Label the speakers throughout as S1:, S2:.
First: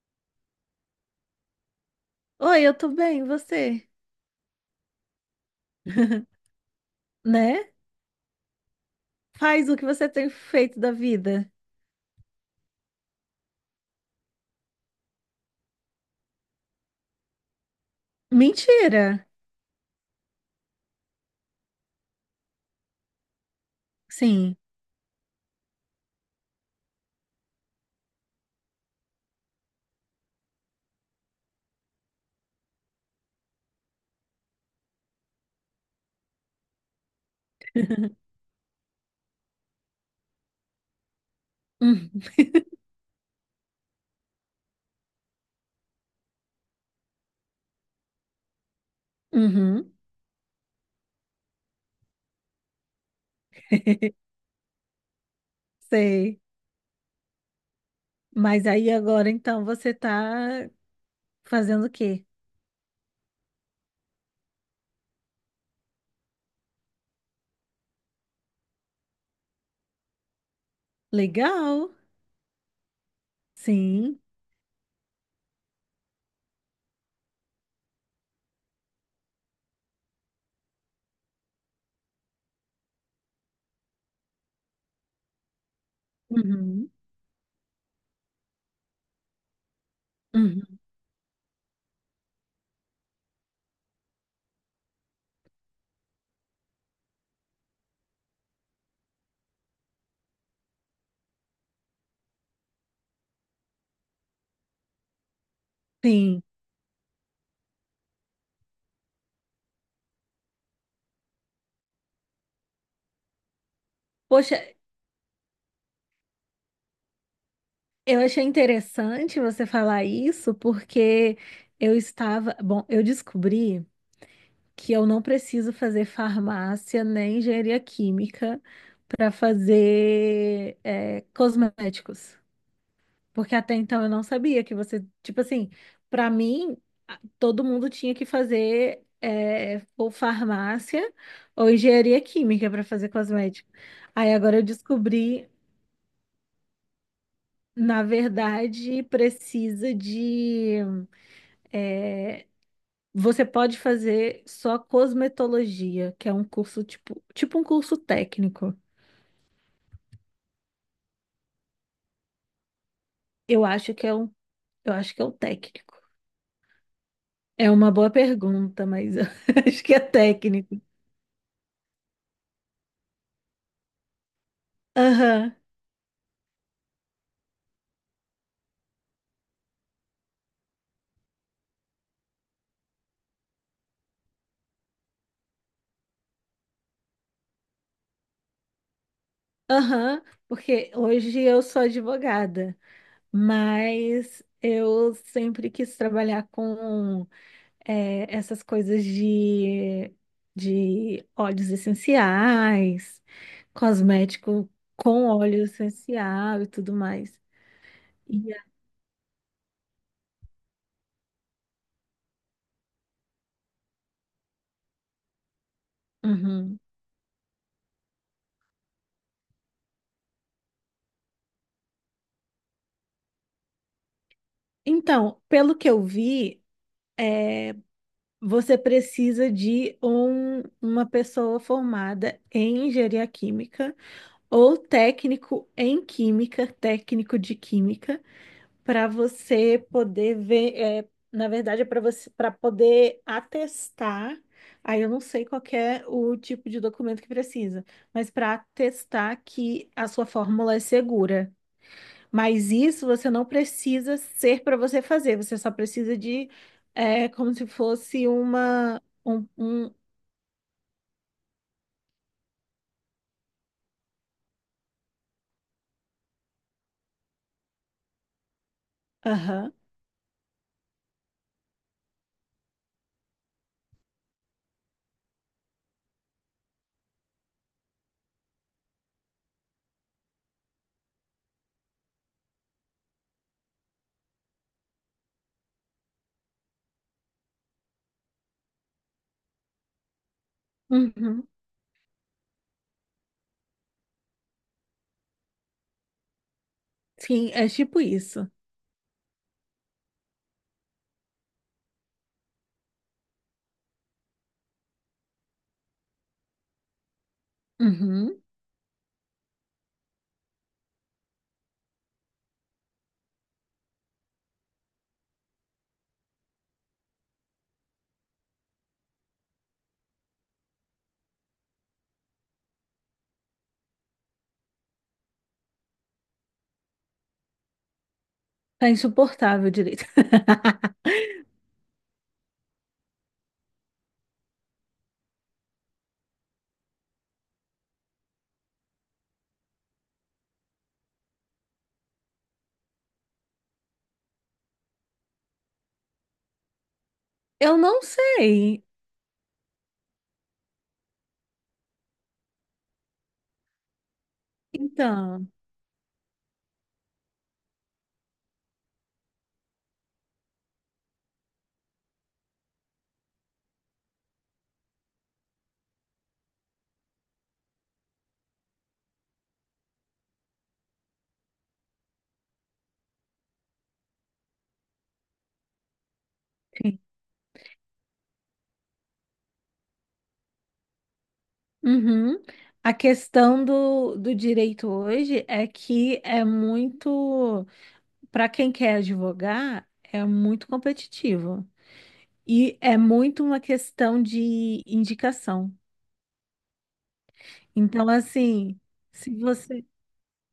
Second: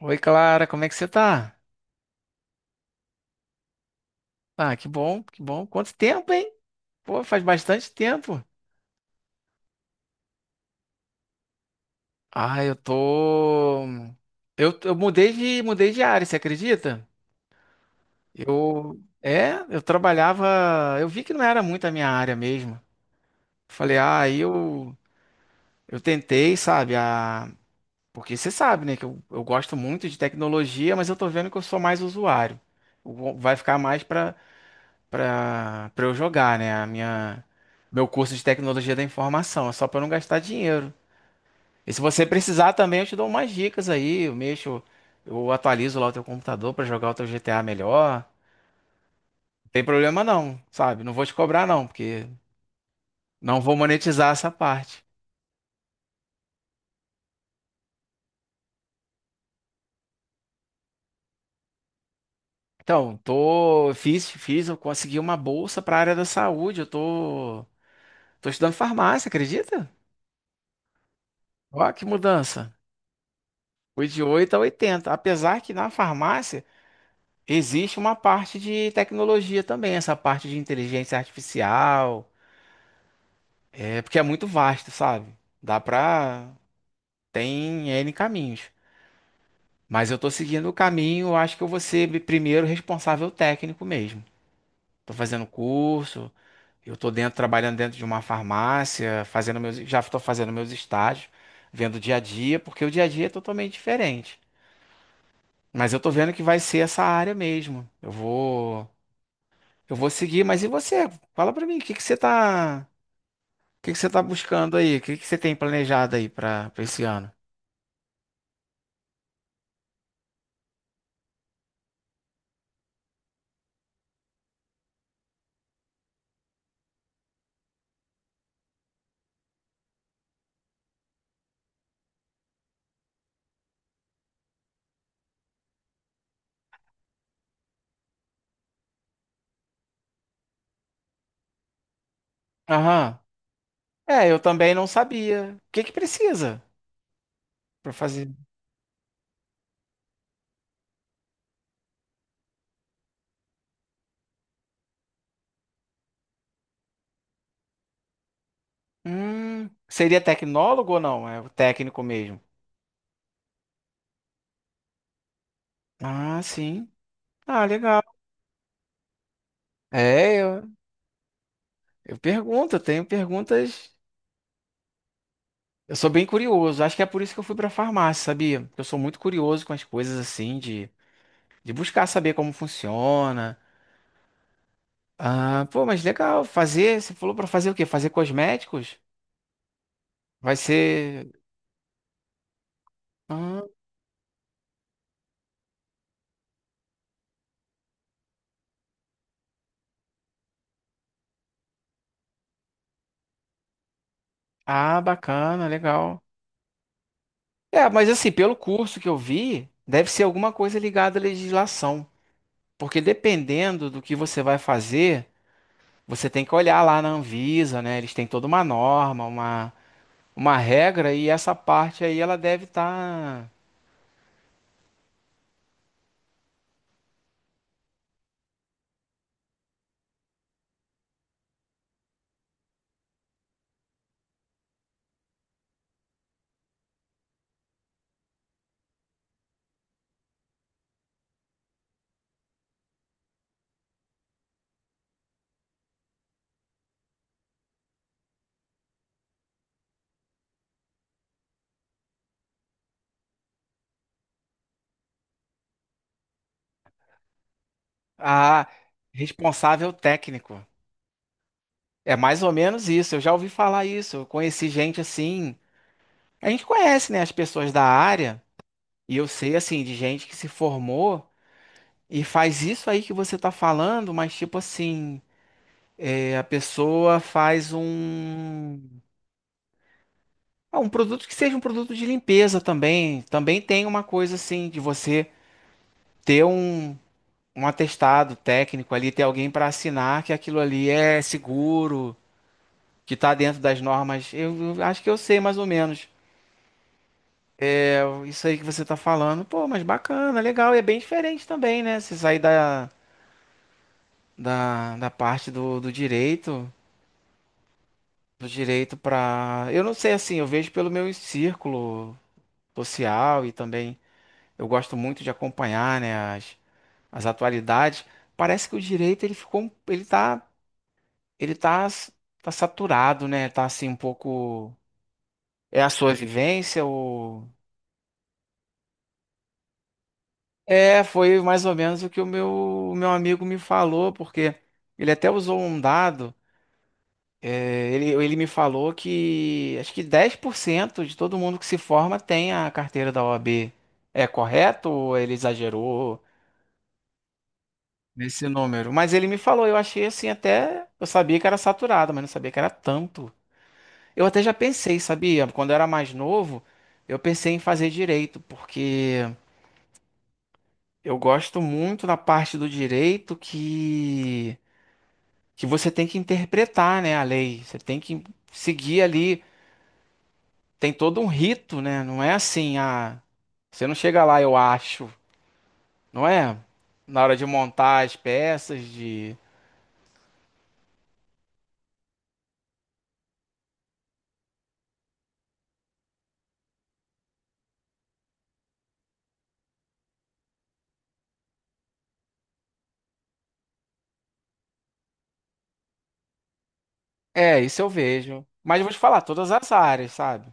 S1: Oi, Clara, como é que você tá?
S2: Oi, eu tô bem, e você?
S1: Ah, que bom, que bom. Quanto tempo, hein? Pô, faz
S2: Né?
S1: bastante tempo.
S2: Faz o que você tem feito da vida.
S1: Ah, eu tô. Eu mudei de área, você acredita? Eu.
S2: Mentira!
S1: É, eu trabalhava. Eu vi que não era muito a minha área mesmo. Falei, ah, aí
S2: Sim.
S1: eu. Eu tentei, sabe? A. Porque você sabe, né? Que eu gosto muito de tecnologia, mas eu tô vendo que eu sou mais usuário. Eu. Vai ficar mais pra. Para eu jogar, né? A minha. Meu curso de tecnologia da informação, é só para não gastar dinheiro. E se
S2: Uhum.
S1: você precisar também, eu te dou umas dicas aí, eu mexo, eu atualizo lá o teu computador para jogar o teu GTA melhor. Não tem
S2: Uhum.
S1: problema não, sabe? Não vou te cobrar não, porque não vou monetizar essa parte.
S2: Sei. Mas aí agora então você tá fazendo o quê?
S1: Então, tô fiz, eu consegui uma bolsa para área da saúde, eu tô estudando farmácia, acredita? Ó,
S2: Legal.
S1: que mudança. Fui
S2: Sim.
S1: de 8 a 80, apesar que na farmácia. Existe uma parte de tecnologia também, essa parte de inteligência artificial, é porque é muito vasto, sabe? Dá pra.
S2: Uhum.
S1: Tem N caminhos. Mas eu tô seguindo o
S2: Uhum.
S1: caminho, eu acho que eu vou ser primeiro responsável técnico mesmo. Tô fazendo curso, eu tô dentro, trabalhando dentro de uma farmácia, já tô fazendo meus estágios, vendo o dia a dia, porque o dia a dia é totalmente diferente. Mas eu tô vendo que
S2: Sim.
S1: vai ser essa área mesmo. Eu vou. Eu vou seguir, mas e você? Fala pra mim, o que que você tá
S2: Poxa,
S1: buscando aí? O que que você tem planejado aí pra esse ano?
S2: eu achei interessante você falar isso porque eu estava, bom, eu descobri que eu não preciso fazer farmácia nem engenharia química para fazer cosméticos. Porque até então eu não sabia que você, tipo assim, para mim, todo mundo tinha que fazer ou farmácia ou engenharia química para fazer
S1: Aham.
S2: cosmético.
S1: É,
S2: Aí
S1: eu
S2: agora eu
S1: também não
S2: descobri,
S1: sabia. O que que precisa pra
S2: na
S1: fazer?
S2: verdade, precisa de eh, você pode fazer só cosmetologia, que é um curso tipo um curso técnico.
S1: Seria tecnólogo ou não? É o técnico mesmo.
S2: Eu acho que é um, eu acho que é o técnico.
S1: Ah, sim. Ah,
S2: É uma
S1: legal.
S2: boa pergunta, mas eu acho que é
S1: É, eu,
S2: técnico.
S1: eu pergunto, eu tenho perguntas.
S2: Aham,
S1: Eu sou bem curioso. Acho que é por isso que eu fui pra farmácia, sabia? Eu sou muito curioso com as coisas assim de buscar saber como funciona. Ah, pô, mas legal. Fazer, você falou pra fazer o quê? Fazer cosméticos?
S2: aham,
S1: Vai
S2: porque
S1: ser.
S2: hoje eu sou advogada,
S1: Ah,
S2: mas eu sempre quis trabalhar com essas coisas de óleos essenciais, cosmético
S1: ah,
S2: com óleo
S1: bacana, legal.
S2: essencial e tudo mais.
S1: É, mas assim,
S2: E
S1: pelo
S2: a-
S1: curso que eu vi, deve ser alguma coisa ligada à legislação. Porque dependendo do que você vai fazer, você tem que
S2: Uhum.
S1: olhar lá na Anvisa, né? Eles têm toda uma norma, uma, regra, e essa parte aí ela deve estar
S2: Então, pelo que eu vi, você precisa de uma pessoa formada em engenharia química ou técnico em química, técnico de química, para você poder ver, na verdade, para poder atestar. Aí eu não sei qual que é o tipo de documento que precisa, mas para atestar que a sua fórmula é segura. Mas isso você não precisa ser para você fazer, você só precisa de, como se fosse
S1: a
S2: um,
S1: responsável técnico. É mais ou menos isso. Eu já ouvi falar isso. Eu conheci gente assim. A gente conhece, né, as pessoas da área, e eu sei,
S2: aham,
S1: assim, de gente que se formou e faz isso aí que você tá falando, mas tipo assim, é, a pessoa faz um. Ah, um produto que seja um produto de limpeza também. Também tem uma coisa assim, de você ter um, atestado técnico ali, ter alguém para assinar que aquilo ali é
S2: uhum.
S1: seguro, que tá dentro das normas. Eu acho que eu sei mais ou menos.
S2: Sim, é
S1: É,
S2: tipo
S1: isso
S2: isso.
S1: aí que você tá falando, pô, mas bacana, legal, e é bem diferente também, né? Você sair da parte do
S2: Uhum.
S1: do direito para, eu não sei assim, eu vejo pelo meu círculo social e também eu gosto muito de acompanhar, né, as, atualidades. Parece que o direito ele ficou, ele tá, s- tá saturado, né? Tá assim um pouco é a sua vivência ou
S2: Tá insuportável direito.
S1: é, foi mais ou menos o que o meu, amigo me falou, porque ele até usou um dado. É, ele me falou que acho que 10% de todo mundo que se forma tem a carteira da OAB. É correto ou ele exagerou
S2: Eu não
S1: nesse
S2: sei.
S1: número? Mas ele me falou, eu achei assim até. Eu sabia que era saturado, mas não sabia que era tanto. Eu até já pensei, sabia?
S2: Então,
S1: Quando eu era mais novo, eu pensei em fazer direito, porque eu gosto muito da parte do direito que você tem que interpretar, né, a lei. Você tem que seguir ali. Tem todo um rito, né? Não é assim, ah, você não chega lá, eu acho, não é?
S2: sim.
S1: Na hora de montar as peças, de.
S2: Uhum. A questão do, do direito hoje é que é muito, para quem quer advogar, é muito competitivo. E é muito uma questão de indicação.
S1: É, isso eu
S2: Então,
S1: vejo. Mas
S2: assim,
S1: eu vou te falar,
S2: se
S1: todas as
S2: você.
S1: áreas, sabe?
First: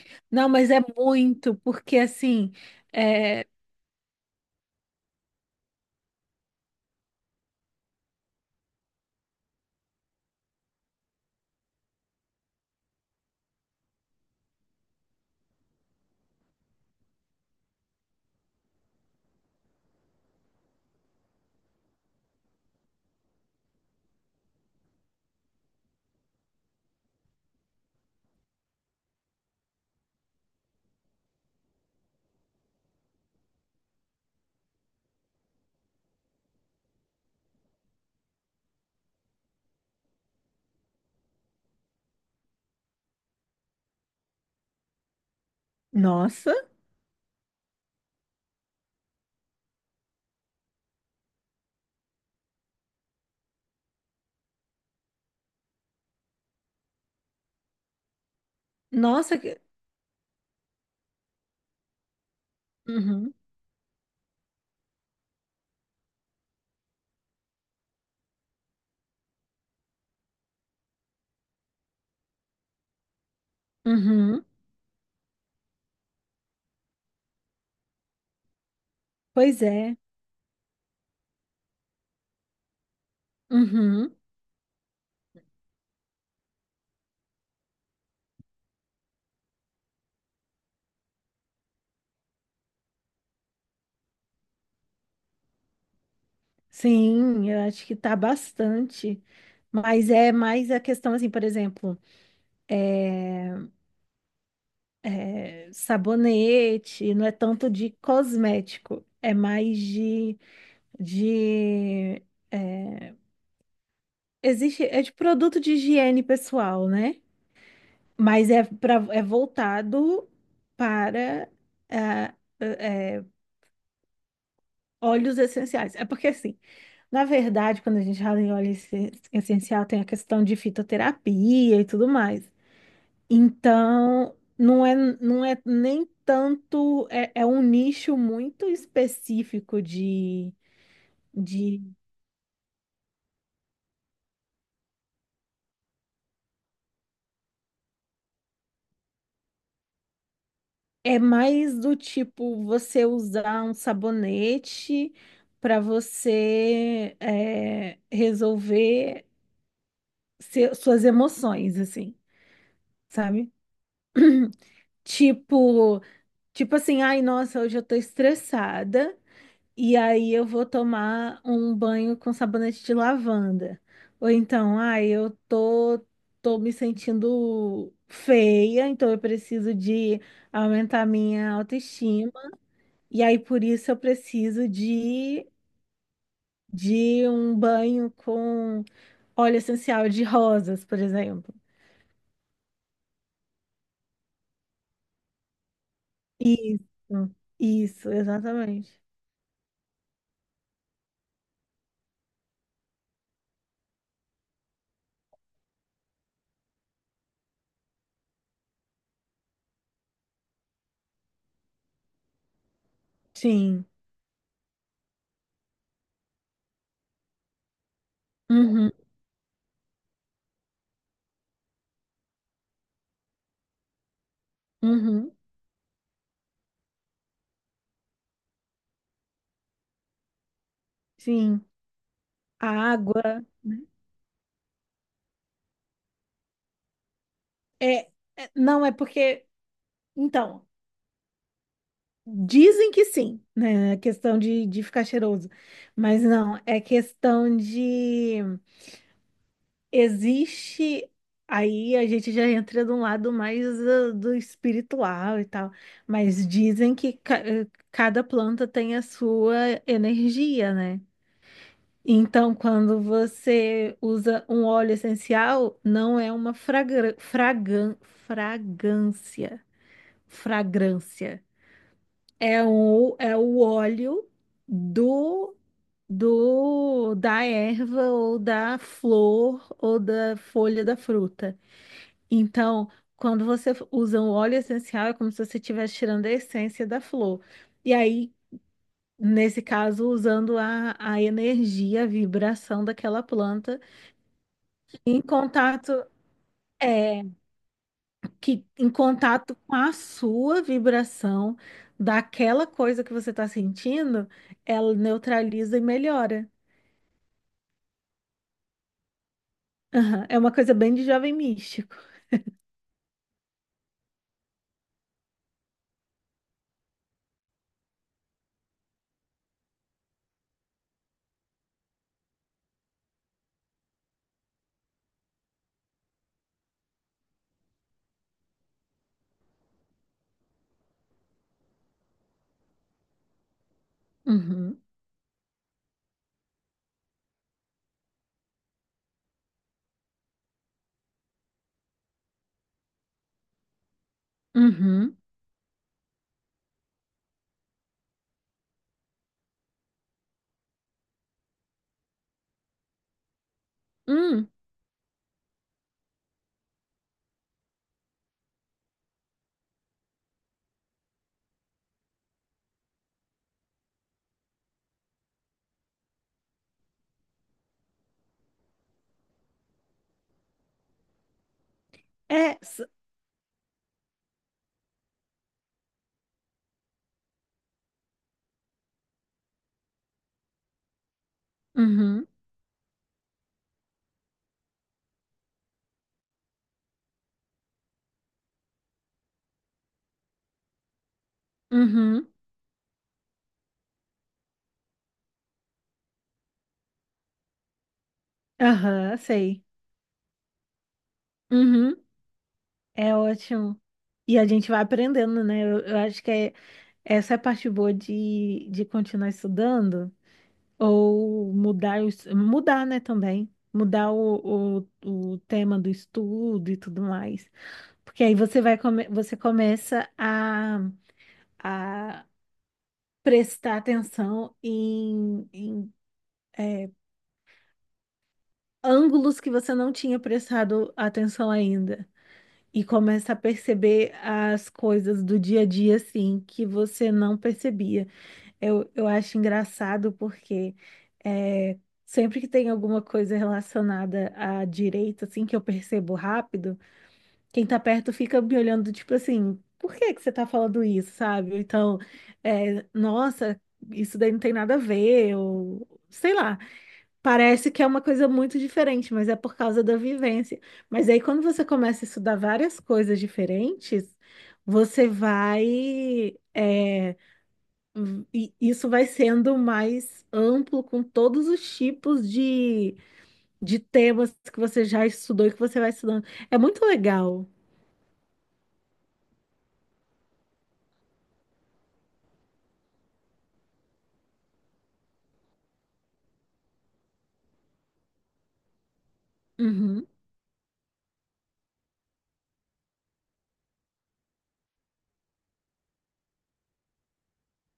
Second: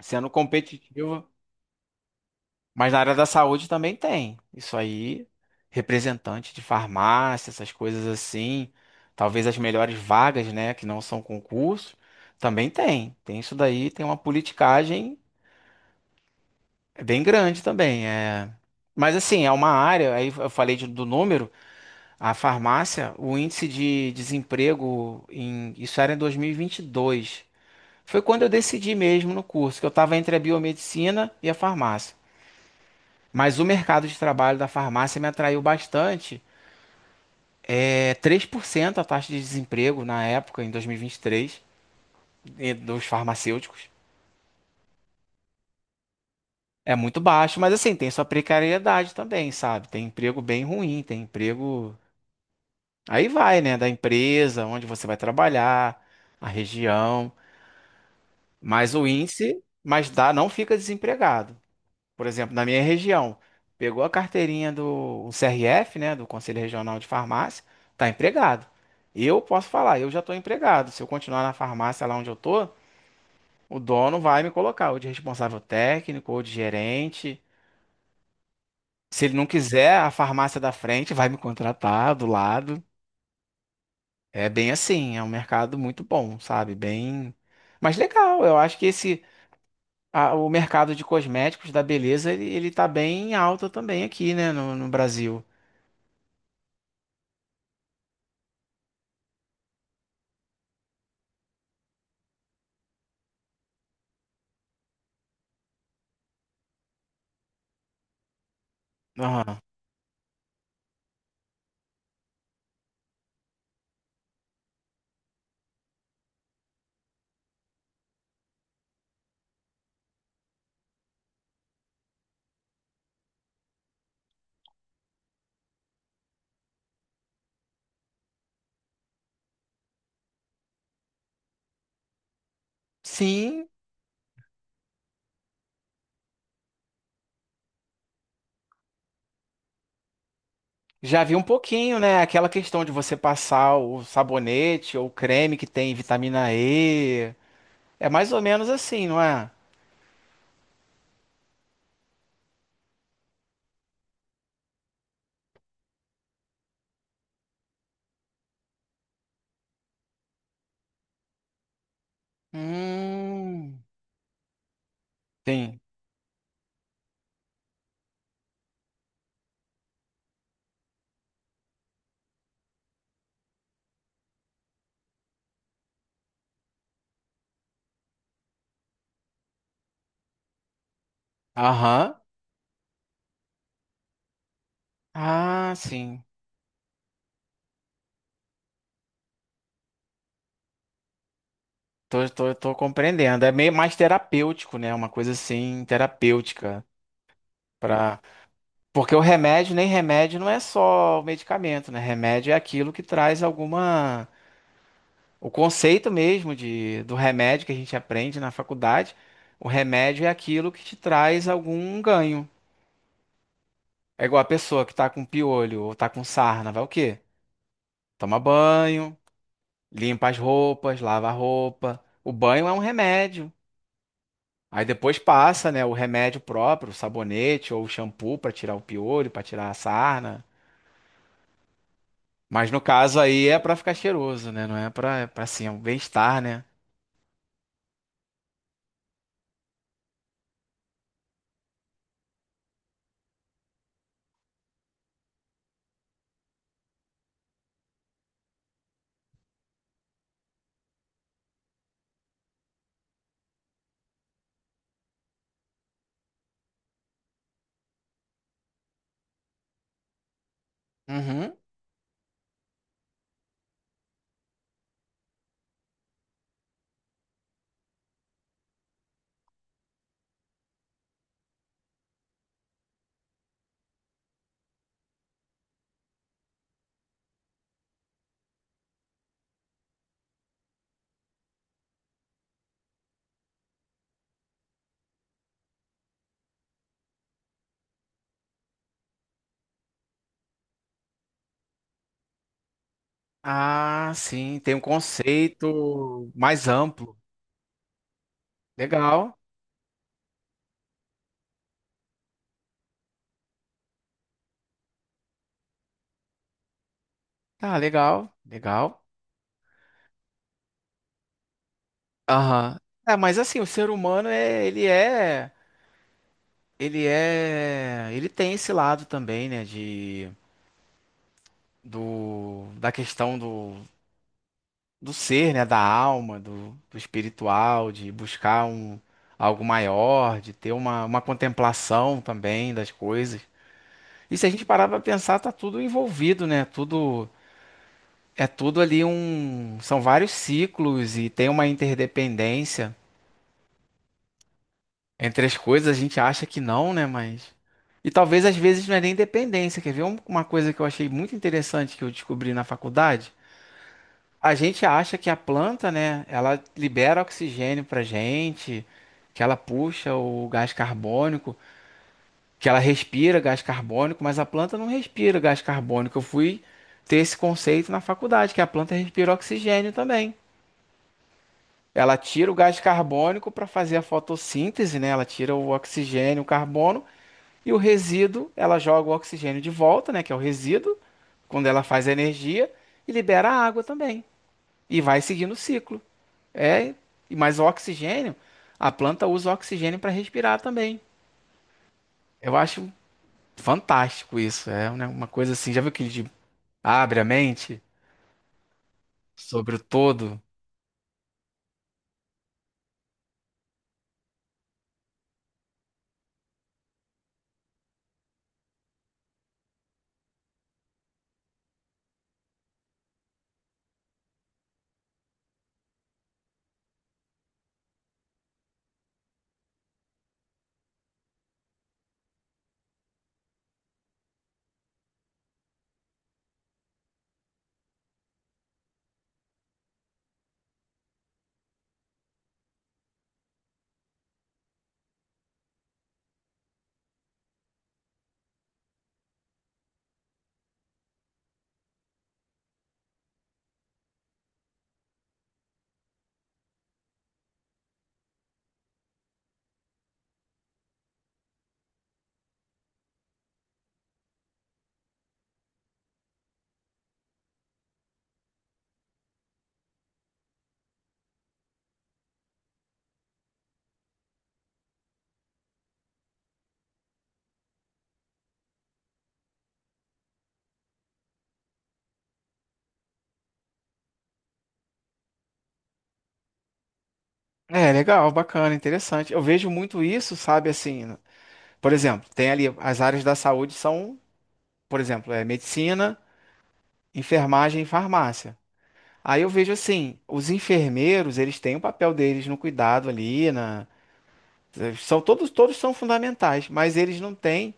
S1: Sendo
S2: Não, mas é
S1: competitivo,
S2: muito, porque assim.
S1: mas na área da
S2: É...
S1: saúde também tem. Isso aí, representante de farmácia, essas coisas assim, talvez as melhores vagas, né, que não são concurso, também tem. Tem isso daí, tem uma politicagem. É bem grande também, é. Mas assim, é uma área, aí eu falei do número, a farmácia, o índice de desemprego em, isso era em dois mil e vinte e dois. Foi quando eu decidi mesmo no curso, que eu estava entre a biomedicina e a farmácia. Mas o mercado de trabalho da farmácia me atraiu bastante. É 3% a taxa de desemprego na época, em 2023, e vinte e três, e dos farmacêuticos.
S2: Nossa,
S1: É muito baixo, mas assim, tem sua precariedade também, sabe? Tem emprego bem ruim, tem emprego. Aí vai, né, da empresa, onde você vai trabalhar, a região, mas o
S2: nossa. Que-
S1: índice, mas dá, não fica desempregado. Por exemplo, na minha
S2: Uhum,
S1: região, pegou a carteirinha do CRF, né, do Conselho Regional de Farmácia, tá empregado. Eu posso falar, eu já estou empregado. Se eu continuar na farmácia lá onde eu tô, o dono vai
S2: uhum,
S1: me colocar ou de responsável técnico ou de gerente. Se ele não
S2: pois é.
S1: quiser, a farmácia da frente vai me contratar do lado.
S2: Uhum.
S1: É bem assim, é um mercado muito bom, sabe? Bem, mas legal. Eu acho que esse o mercado de cosméticos da beleza ele tá bem alto também aqui, né, no Brasil.
S2: Sim, eu acho que tá bastante. Mas é mais a questão, assim, por exemplo, é, é sabonete, não é tanto de cosmético, é
S1: Aham.
S2: mais de, é, existe, é de produto de higiene pessoal, né? Mas é, é voltado para ah, eh, eh, óleos essenciais. É porque, assim, na verdade, quando a gente fala em essencial, tem a questão de fitoterapia e tudo mais.
S1: Sim,
S2: Então, não é nem tanto. É, é um nicho muito específico de,
S1: já vi um
S2: de.
S1: pouquinho, né? Aquela questão de você passar o sabonete ou creme que tem vitamina E. É mais ou menos assim, não é?
S2: É mais do tipo você usar um sabonete para você resolver suas emoções, assim, sabe?
S1: Hum, sim.
S2: Tipo, tipo assim, ai, nossa, hoje eu tô estressada e aí eu vou tomar um banho com sabonete de lavanda. Ou então, ai, tô me sentindo feia, então eu preciso de aumentar minha
S1: Aham.
S2: autoestima. E aí por isso eu preciso
S1: Ah, sim.
S2: de um banho com óleo essencial de rosas, por exemplo.
S1: Tô compreendendo. É meio mais terapêutico, né? Uma coisa assim, terapêutica.
S2: Isso, isso,
S1: Pra.
S2: exatamente.
S1: Porque o remédio, nem remédio, não é só o medicamento, né? Remédio é aquilo que traz alguma. O conceito mesmo do remédio que a gente aprende na faculdade, o remédio é aquilo que te traz algum ganho.
S2: Sim.
S1: É igual a pessoa que tá com piolho ou tá com sarna, vai o quê? Toma
S2: Uhum,
S1: banho, limpa as roupas, lava a roupa. O banho é um remédio. Aí depois
S2: uhum,
S1: passa, né, o remédio próprio, o sabonete ou o shampoo pra tirar o piolho, pra tirar a sarna.
S2: sim. A
S1: Mas no caso
S2: água,
S1: aí é pra
S2: né?
S1: ficar cheiroso, né? Não é pra, é pra assim, é um bem-estar, né?
S2: É, não é porque, então, dizem que sim, né? A questão de ficar cheiroso. Mas não, é questão de existe aí a gente já entra de um lado mais do, do espiritual e tal, mas dizem que cada planta tem a sua energia, né?
S1: Uhum.
S2: Então, quando você usa um óleo essencial, não é uma fragra fragan fragância fragrância. É o óleo do, do da erva ou da flor ou da folha da fruta. Então, quando você usa um óleo essencial, é como se você estivesse tirando a essência da flor. E aí, nesse caso, usando a energia, a vibração daquela planta
S1: Ah, sim, tem um
S2: em contato,
S1: conceito mais amplo.
S2: é, que em
S1: Legal.
S2: contato com a sua vibração daquela coisa que você está sentindo, ela neutraliza e melhora.
S1: Tá, legal, legal.
S2: Aham, é uma coisa bem de jovem místico.
S1: Aham. É, mas assim, o ser humano é, ele é, ele tem esse lado também, né, de do da questão do ser, né, da alma, do espiritual, de buscar um algo maior, de ter uma, contemplação também das coisas. E se a gente
S2: Uhum,
S1: parar para pensar, tá tudo envolvido, né? Tudo é tudo ali um, são vários ciclos e tem uma interdependência
S2: uhum,
S1: entre as coisas. A gente acha que não, né? Mas e talvez às vezes não é nem dependência. Quer ver uma coisa que eu achei muito interessante que eu descobri na faculdade?
S2: hum,
S1: A gente acha que a planta, né? Ela libera oxigênio pra gente, que ela puxa o gás carbônico. Que ela respira gás carbônico, mas a planta não respira gás carbônico. Eu fui ter esse conceito na faculdade, que a planta respira oxigênio também. Ela tira o
S2: é,
S1: gás
S2: s-
S1: carbônico para fazer a fotossíntese, né? Ela tira o oxigênio, o carbono e o resíduo, ela joga o oxigênio de volta, né, que é o resíduo, quando ela faz a
S2: uhum,
S1: energia e libera a água também. E vai seguindo o ciclo. É, e mas o oxigênio, a planta usa o oxigênio para respirar também.
S2: uhum,
S1: Eu acho fantástico isso, é né, uma coisa assim, já viu aquele de abre a mente
S2: aham, sei.
S1: sobre o todo.
S2: Uhum, é ótimo. E a gente vai aprendendo, né? Eu acho que essa é a parte boa de continuar estudando. Ou mudar, o mudar, né, também. Mudar o tema do estudo e tudo mais. Porque aí você começa a prestar atenção em é, ângulos que você não tinha prestado atenção ainda. E começa a perceber as coisas do dia a dia, assim, que você não percebia. Eu acho engraçado porque é, sempre que tem alguma coisa relacionada à direita, assim, que eu percebo rápido, quem tá perto fica me olhando, tipo assim, por que que você tá falando isso, sabe? Ou então, nossa, isso daí não tem nada a ver, ou sei lá. Parece que é uma coisa muito diferente, mas é por causa da vivência. Mas aí, quando você começa a estudar várias coisas diferentes, você vai. é, e isso vai sendo mais amplo com todos os tipos de temas que você já estudou e que você vai estudando. É muito legal.
S1: É legal, bacana, interessante. Eu vejo muito isso, sabe, assim, por exemplo, tem ali as áreas da saúde são, por exemplo, é medicina, enfermagem e farmácia. Aí eu vejo
S2: Uhum,
S1: assim, os enfermeiros, eles têm o papel deles no cuidado ali, na, são todos são fundamentais, mas eles não têm,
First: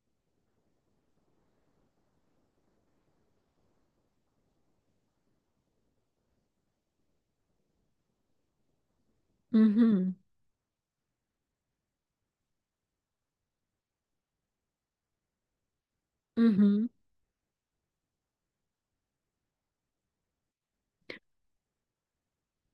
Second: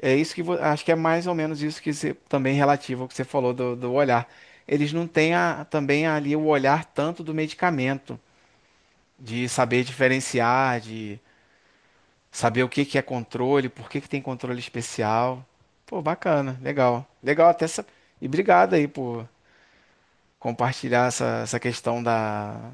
S1: é isso que acho que é mais ou menos isso que você, também relativo ao que você falou do olhar. Eles não têm a, também ali o olhar tanto do medicamento. De saber
S2: uhum,
S1: diferenciar, de saber o que que é controle, por que que tem controle especial. Pô, bacana,
S2: uhum,
S1: legal. Legal até essa. E obrigado aí por compartilhar essa questão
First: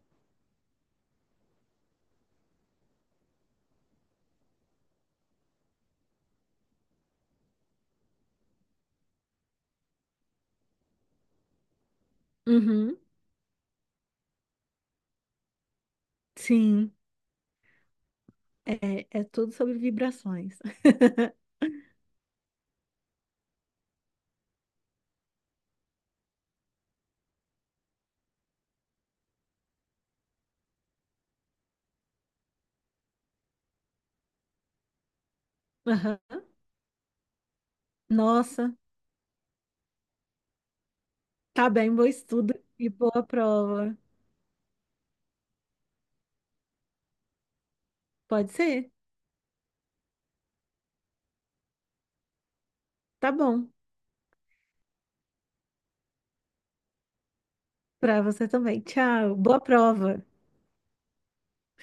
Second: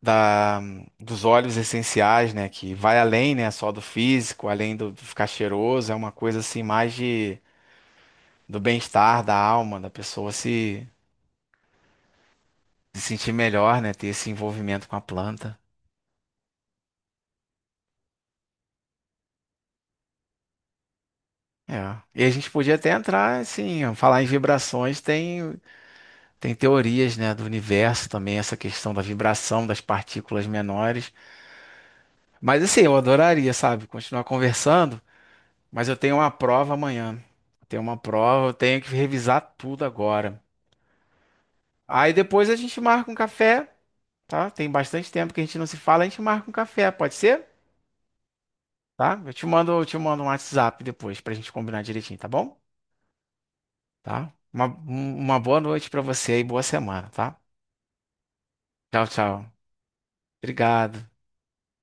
S1: da, dos óleos essenciais, né? Que vai além, né? Só do físico, além do ficar cheiroso, é uma coisa assim mais de, do bem-estar da alma, da pessoa se,
S2: uhum.
S1: sentir melhor, né? Ter esse envolvimento com a planta.
S2: Sim, é tudo sobre vibrações.
S1: É. E a gente podia até entrar, assim, falar em vibrações. Tem teorias, né, do universo também, essa questão da vibração das partículas menores. Mas assim, eu adoraria, sabe, continuar conversando, mas eu tenho uma
S2: Aham.
S1: prova amanhã. Tenho uma prova, eu
S2: Nossa,
S1: tenho que revisar tudo agora.
S2: tá bem, bom
S1: Aí depois
S2: estudo
S1: a gente
S2: e
S1: marca um
S2: boa
S1: café,
S2: prova.
S1: tá? Tem bastante tempo que a gente não se fala, a gente marca um café, pode ser?
S2: Pode ser?
S1: Tá? Eu te mando um WhatsApp depois pra gente combinar direitinho, tá bom?
S2: Tá bom.
S1: Tá? Uma boa noite pra você e boa semana, tá?
S2: Pra você também.
S1: Tchau,
S2: Tchau,
S1: tchau.
S2: boa prova.
S1: Obrigado.